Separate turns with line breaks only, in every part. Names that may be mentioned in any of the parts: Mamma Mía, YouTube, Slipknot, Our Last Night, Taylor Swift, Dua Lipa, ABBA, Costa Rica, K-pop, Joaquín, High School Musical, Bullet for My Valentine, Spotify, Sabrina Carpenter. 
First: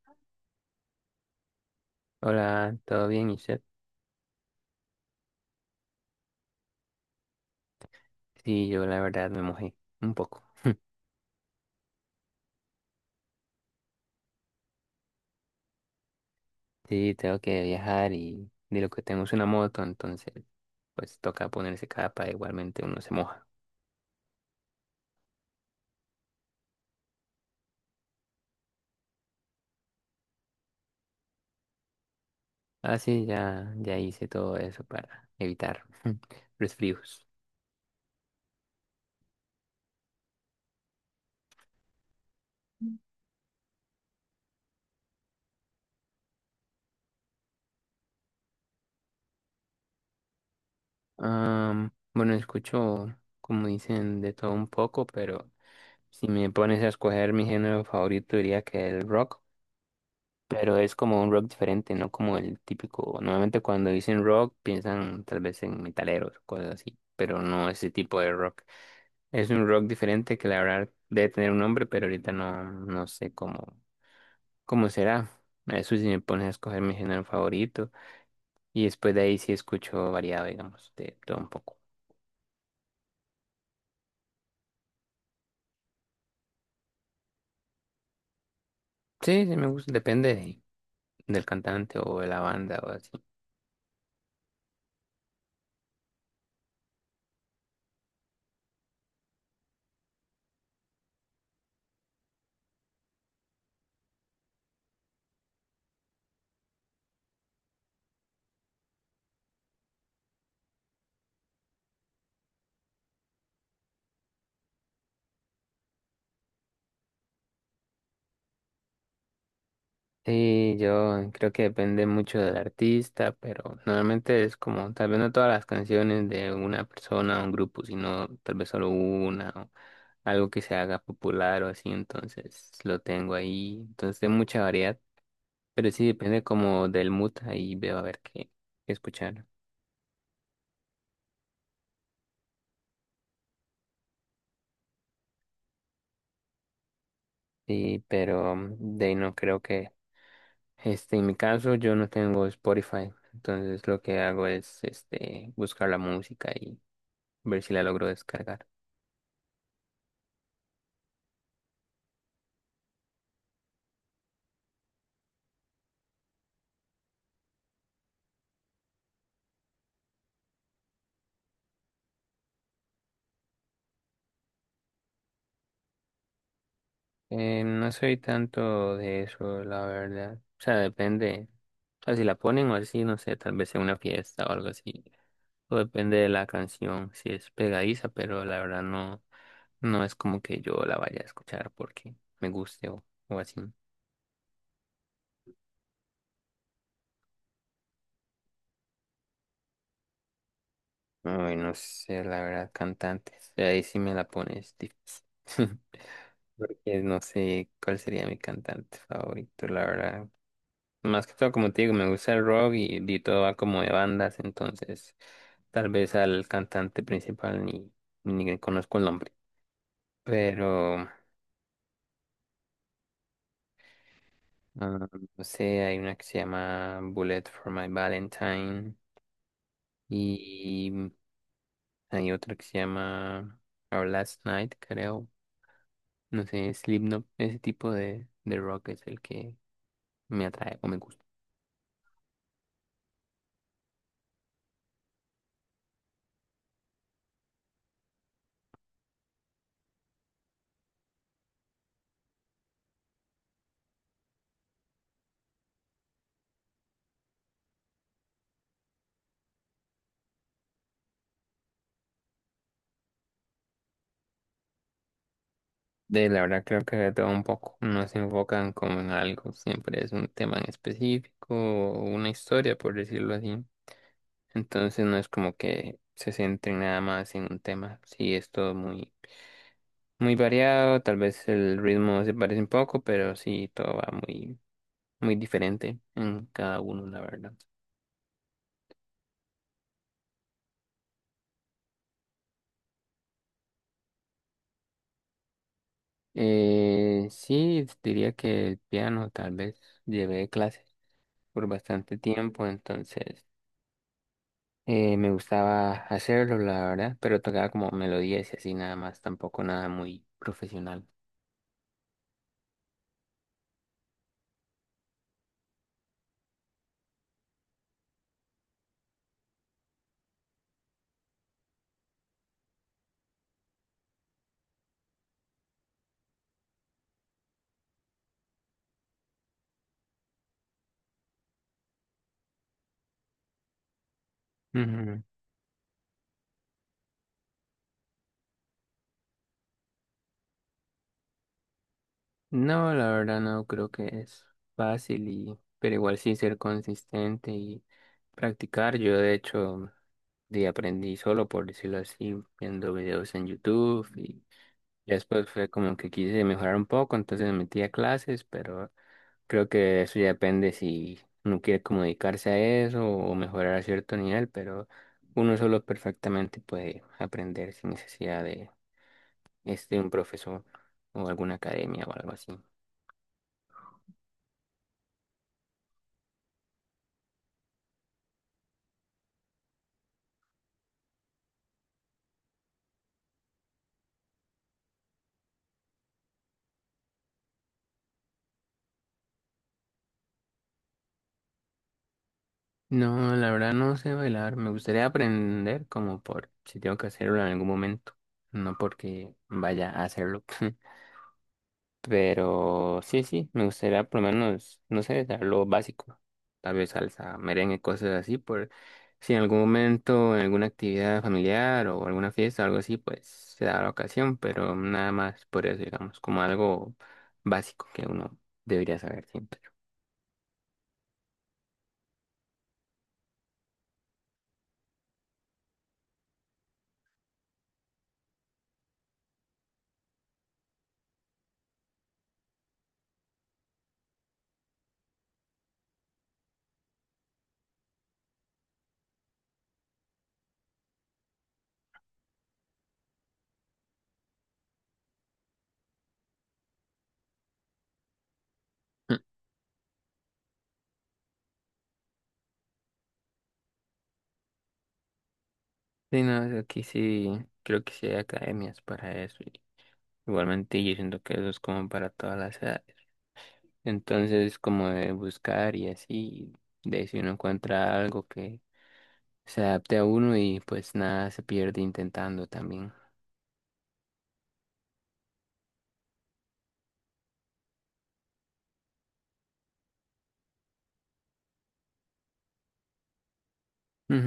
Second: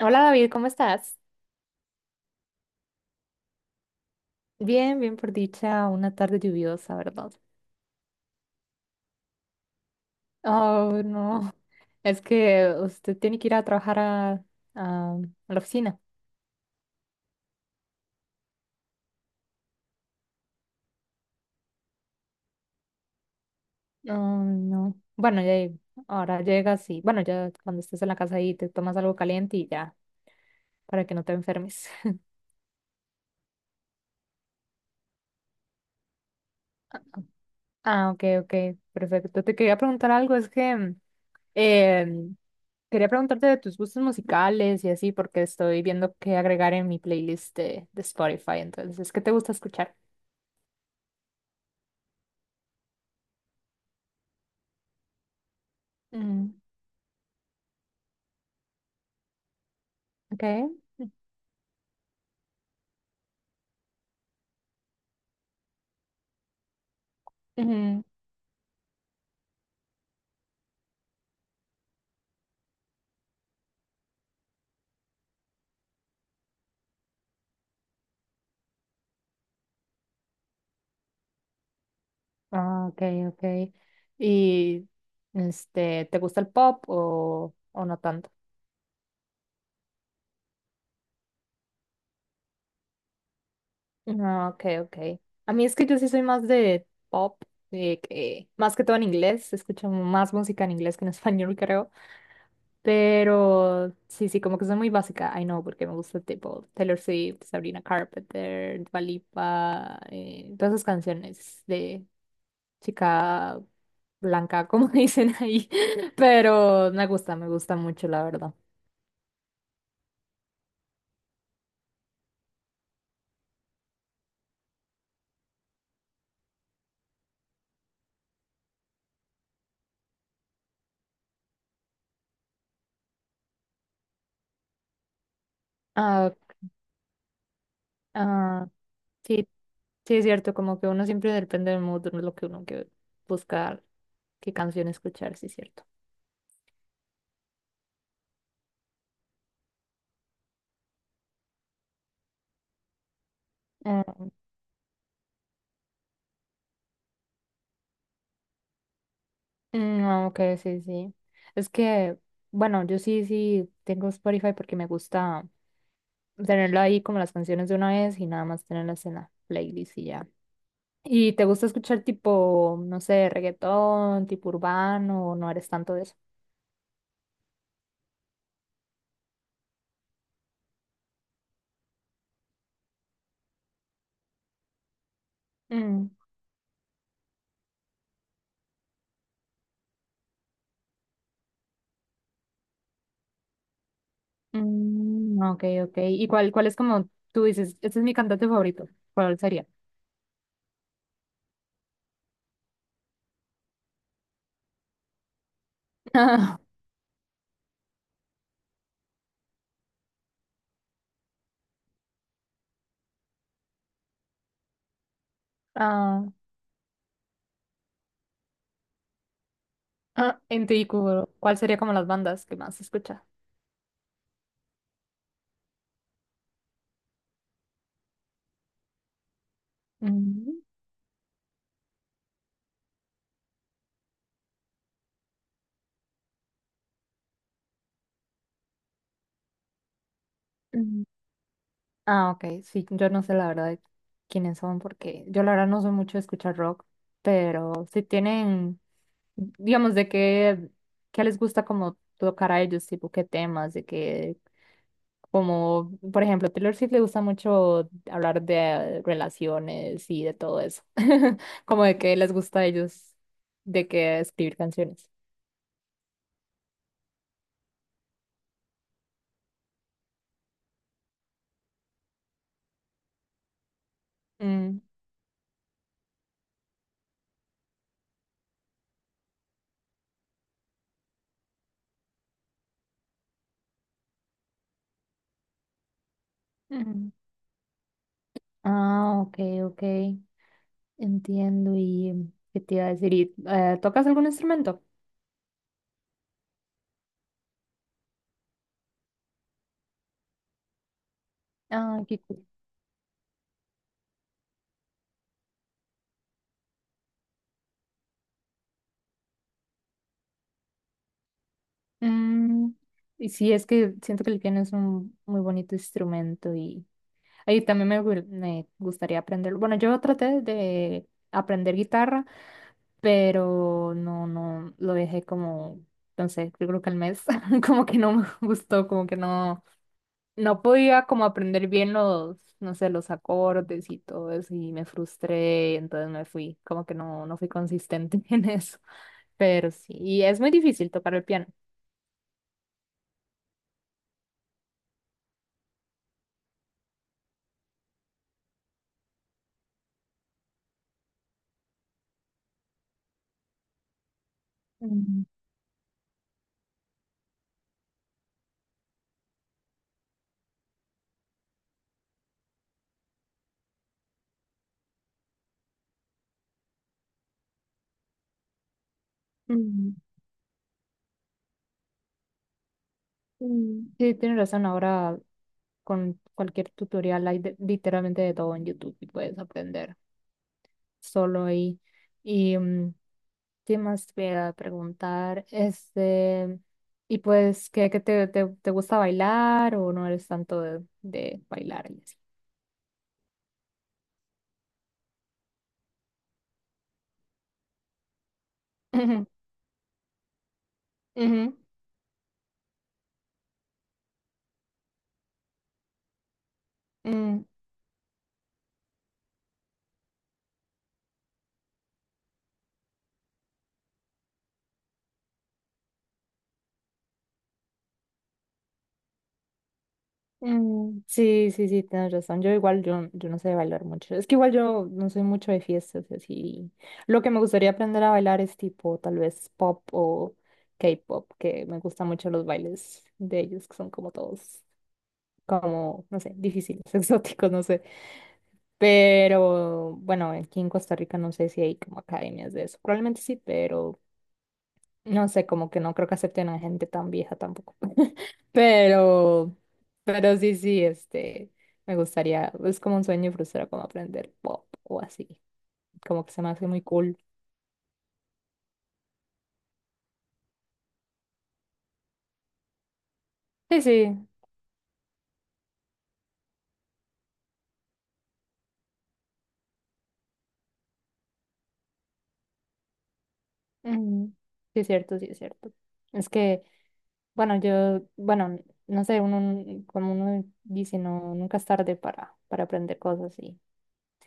Hola David, ¿cómo estás?
Hola, ¿todo bien, Isaac?
Bien, bien por dicha, una tarde lluviosa, ¿verdad?
Sí, yo la verdad me mojé un poco.
Oh, no. Es que usted tiene que ir a trabajar a la oficina.
Sí, tengo que viajar y de lo que tengo es una moto, entonces pues toca ponerse capa, igualmente uno se moja.
Oh, no. Bueno, ya ahora llegas y, bueno, ya cuando estés en la casa ahí te tomas algo caliente y ya, para que no te enfermes.
Ah, sí, ya, ya hice todo eso para evitar resfríos.
Ah, ok, ok, perfecto. Te quería preguntar algo, es que em, quería preguntarte de tus gustos musicales y así, porque estoy viendo qué agregar en mi playlist de Spotify. Entonces, ¿qué te gusta escuchar?
Bueno, escucho, como dicen, de todo un poco, pero si me
Mm,
pones a escoger mi género favorito diría que el rock.
okay.
Pero es como un rock diferente, no como el típico. Normalmente cuando dicen rock piensan tal vez en metaleros cosas así, pero no ese
Ujú.
tipo de rock. Es un rock diferente que la verdad debe tener un nombre, pero ahorita no, no sé cómo, cómo será. Eso si me pones a escoger mi género favorito y después de ahí sí escucho variado, digamos, de todo un poco.
Ah, okay, okay. Y este, ¿te gusta el pop o no tanto?
Sí, sí me gusta, depende del cantante o de la banda o así.
Ah, okay, okay. A mí es que yo sí soy más de pop, más que todo en inglés, escucho más música en inglés que en español, creo. Pero sí, sí, como que soy muy básica, I know, porque me gusta tipo Taylor Swift, Sabrina Carpenter, Dua Lipa, todas esas canciones de chica blanca, como dicen ahí, pero me gusta mucho, la verdad.
Sí, yo creo que depende mucho del artista, pero normalmente es como, tal vez no todas las canciones de una persona o un grupo, sino tal vez solo una o algo que se haga popular o así, entonces lo tengo ahí. Entonces hay mucha variedad, pero sí
Ah,
depende como del mood, ahí veo a ver qué,
ah,
qué escuchar.
sí, sí es cierto, como que uno siempre depende del mood, de lo que uno que buscar, qué canción escuchar, sí es cierto.
Sí, pero de ahí no creo que, este, en mi caso yo no tengo Spotify, entonces lo que
Mm,
hago es, este, buscar la música y ver si la logro descargar.
mm, ah, ok, sí, sí. Es que, bueno, yo sí, sí tengo Spotify porque me gusta tenerlo ahí como las canciones de una vez y nada más tenerlas en la playlist y ya. ¿Y te gusta escuchar tipo, no sé, reggaetón, tipo urbano o no eres tanto de eso?
No soy tanto de eso, la verdad. O sea, depende. O sea, si la ponen o así, no sé, tal vez en una fiesta o algo así. O
Mm,
depende de la canción, si es pegadiza, pero la verdad no, no es como que yo la vaya a escuchar porque me guste o así.
mm, ok, ok. ¿Y cuál, cuál es como tú dices, este es mi cantante favorito? ¿Cuál sería?
Ay, no sé, la verdad, cantantes. Ahí sí me la pones difícil. Porque no sé cuál sería mi cantante favorito, la verdad. Más que todo, como te digo, me gusta el rock y todo va como de bandas, entonces tal vez
Ah,
al cantante principal ni le conozco el nombre.
ah, en tu
Pero,
IQ, ¿cuál sería como las bandas que más escucha?
ah, no sé, hay una que se llama Bullet for My Valentine
Mm,
y hay otra que se llama Our Last Night, creo. No sé, Slipknot, ese tipo de rock es el que me atrae o me
mm.
gusta.
Ah, ok, sí, yo no sé la verdad de quiénes son porque yo la verdad no soy mucho de escuchar rock, pero si tienen, digamos, de qué, qué les gusta como tocar a ellos, tipo qué temas, de qué. Como, por ejemplo, Taylor Swift le gusta mucho hablar de relaciones y de todo eso. Como de que les gusta a ellos, de que escribir canciones.
De la verdad creo que de todo un poco, no se enfocan como en algo, siempre es un tema en específico o una historia, por decirlo así.
Mm.
Entonces no es como que se centren nada más en un tema. Sí, es todo muy, muy variado, tal vez el ritmo se parece un poco, pero sí, todo va muy, muy diferente en cada uno,
Mm.
la verdad.
Ah, ok, ok. Entiendo. ¿Y qué te iba a decir? ¿Y, tocas algún instrumento?
Sí, diría que el piano tal vez llevé clases por
Ah,
bastante
qué cool.
tiempo, entonces... me gustaba hacerlo, la verdad, pero tocaba como melodías y así nada más, tampoco nada muy profesional.
Mm, y sí, es que siento que el piano es un muy bonito instrumento y ahí también me, me gustaría aprender. Bueno, yo traté de aprender guitarra, pero no, no, lo dejé como, entonces, yo creo que al mes, como que no me gustó, como que no, no podía como aprender bien los, no sé, los acordes y todo eso, y me
Ujú.
frustré, entonces me fui, como que no, no fui consistente en eso. Pero sí, y es muy difícil tocar el piano.
No, la verdad no creo que es fácil y, pero igual sí ser consistente y practicar. Yo de hecho de aprendí solo, por decirlo así, viendo videos en YouTube y ya
Mm,
después fue como que quise mejorar un poco, entonces me metí a clases, pero creo que eso ya depende si uno quiere como dedicarse a eso o mejorar a cierto nivel, pero uno solo perfectamente puede aprender sin necesidad de,
mm,
este, un profesor o alguna academia o algo así.
mm. Sí, tienes razón, ahora con cualquier tutorial hay literalmente de todo en YouTube y puedes aprender solo ahí. Y mm, qué más te voy a preguntar, este, y pues, ¿qué, qué te, te, te gusta bailar o no eres tanto de bailar y así?
No, la verdad no sé bailar. Me gustaría aprender como por si tengo que hacerlo en algún momento, no
Ujú,
porque vaya a hacerlo.
ujú,
Pero sí, sí, me gustaría por lo menos, no sé, dar lo básico. Tal vez salsa,
mm.
merengue, cosas así, por si en algún momento, en alguna actividad familiar o alguna fiesta o algo así, pues se da la ocasión, pero nada más por eso, digamos, como algo básico que uno debería saber siempre.
Mm, sí, sí, sí, tienes razón. Yo igual, yo no sé bailar mucho. Es que igual yo no soy mucho de fiestas y así. Lo que me gustaría aprender a bailar es tipo tal vez pop o K-pop, que me gustan mucho los bailes de ellos, que son como todos, como, no sé, difíciles, exóticos, no sé. Pero bueno, aquí en Costa Rica no sé si hay como academias de eso. Probablemente sí, pero no sé, como que no creo que acepten a gente tan vieja tampoco.
Mm.
Pero, pero sí, sí, este, me gustaría, es como un sueño frustrado como aprender pop o así,
Sí,
como que se me
no,
hace muy
aquí
cool.
sí, creo que sí hay academias para eso. Y igualmente yo siento que eso es como para todas las edades.
Sí, sí,
Entonces, como de buscar y así, de si uno encuentra algo que se adapte a uno y pues nada se pierde intentando también.
ujú, sí es cierto, sí es cierto. Es que, bueno, yo, bueno, no sé, uno, como uno dice, no, nunca es tarde para aprender cosas y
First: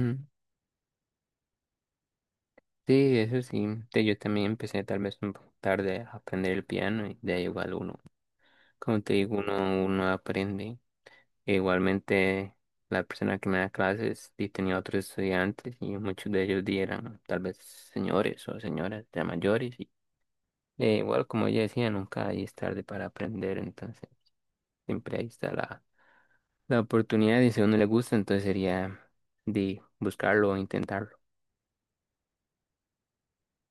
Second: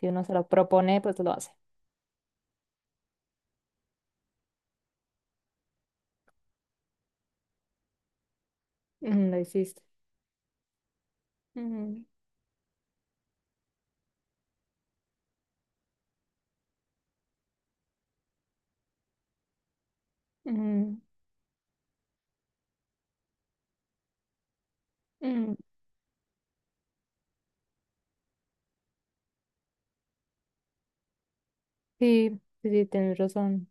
si uno se lo propone, pues lo hace.
Sí, eso sí. Te- Yo también empecé tal vez un poco tarde a aprender el piano y de ahí igual uno, como te
Ujú,
digo,
lo hiciste.
uno aprende. E
Ujú,
igualmente la persona que me da clases y tenía otros estudiantes y muchos de ellos di eran tal vez señores o señoras ya mayores y e
ujú,
igual como ella decía, nunca ahí es tarde para aprender, entonces siempre ahí está
ujú.
la oportunidad y si a uno le gusta, entonces sería de buscarlo o intentarlo.
Sí, sí, sí, tienes razón.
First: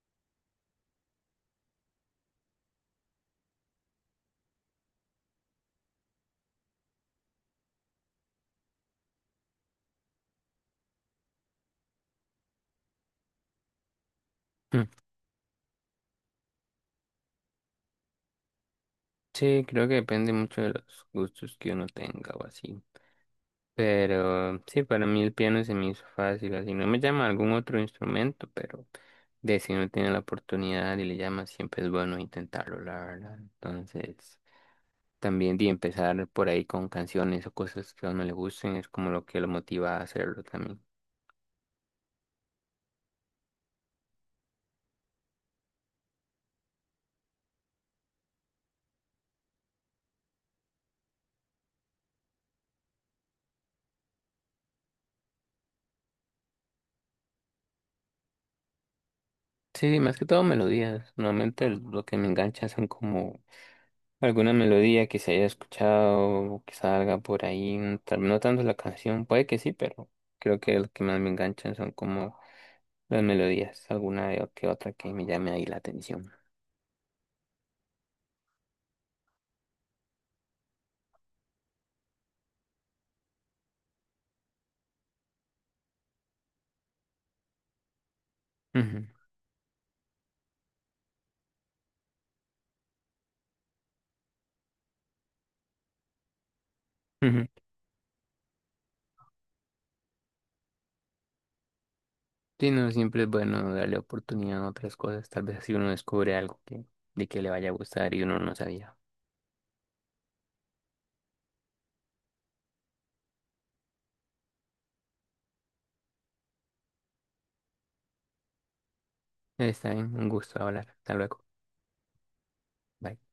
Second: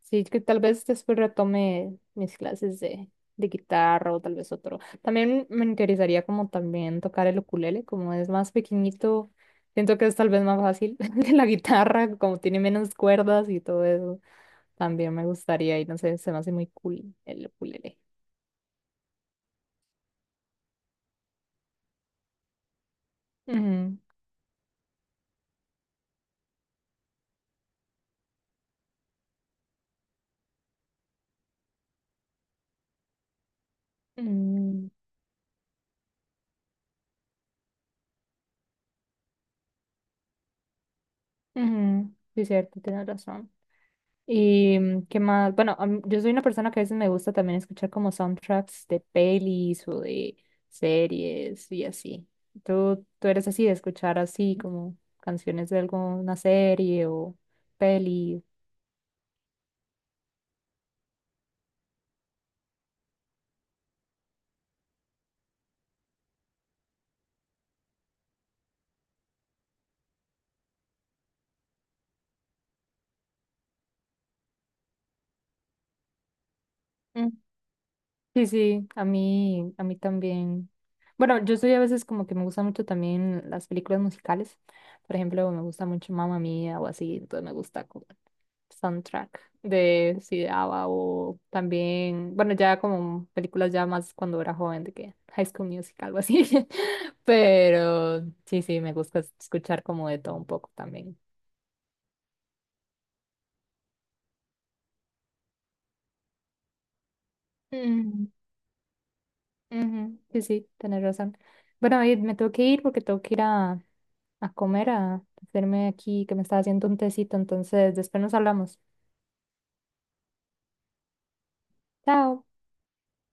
Sí, que tal vez después retome mis clases de guitarra o tal vez otro. También me interesaría como también tocar el ukulele, como es más pequeñito, siento que es tal vez más fácil que la guitarra, como tiene menos cuerdas y todo eso.
Mm.
También me gustaría y no sé, se me hace muy cool el ukulele.
Sí, creo que depende mucho de los gustos que uno tenga o así.
Ujú,
Pero sí, para mí el piano se me hizo fácil, así no me llama algún otro instrumento, pero de si uno tiene la oportunidad y le llama, siempre es bueno intentarlo, la verdad. Entonces,
ujú,
también de empezar por ahí con canciones o cosas que a uno le gusten, es como lo que lo motiva a hacerlo también.
ujú. Sí, cierto, tienes razón. Y mm, qué más, bueno, a yo soy una persona que a veces me gusta también escuchar como soundtracks de pelis o de series y así. ¿Tú, tú eres así de escuchar así como canciones de alguna serie o peli?
Sí, más que todo melodías. Normalmente lo que me engancha son como alguna melodía que se haya escuchado o que salga por ahí, no tan no tanto la canción, puede que sí, pero creo que lo que más me enganchan son como las melodías, alguna de- que otra que me llame ahí la atención.
Mm, sí, sí, a mí también. Bueno, yo soy a veces como que me gusta mucho también las películas musicales. Por ejemplo, me gusta mucho Mamma Mía o así, entonces me gusta como
Ujú,
soundtrack de sí, de ABBA o también, bueno, ya como películas ya más cuando era joven de que High School Musical, algo así.
ujú.
Pero sí, sí, me gusta escuchar como de todo un poco también.
Sí, no, siempre es bueno darle oportunidad a otras cosas, tal vez así uno descubre algo que, de que le vaya a gustar y
Mm,
uno no sabía.
ujú, sí, sí, tenés razón. Bueno, David, me tengo que ir porque tengo que ir a comer, a hacerme aquí que me está haciendo un tecito, entonces después nos hablamos.
Está bien, un gusto hablar, hasta luego.
Chao.
Bye.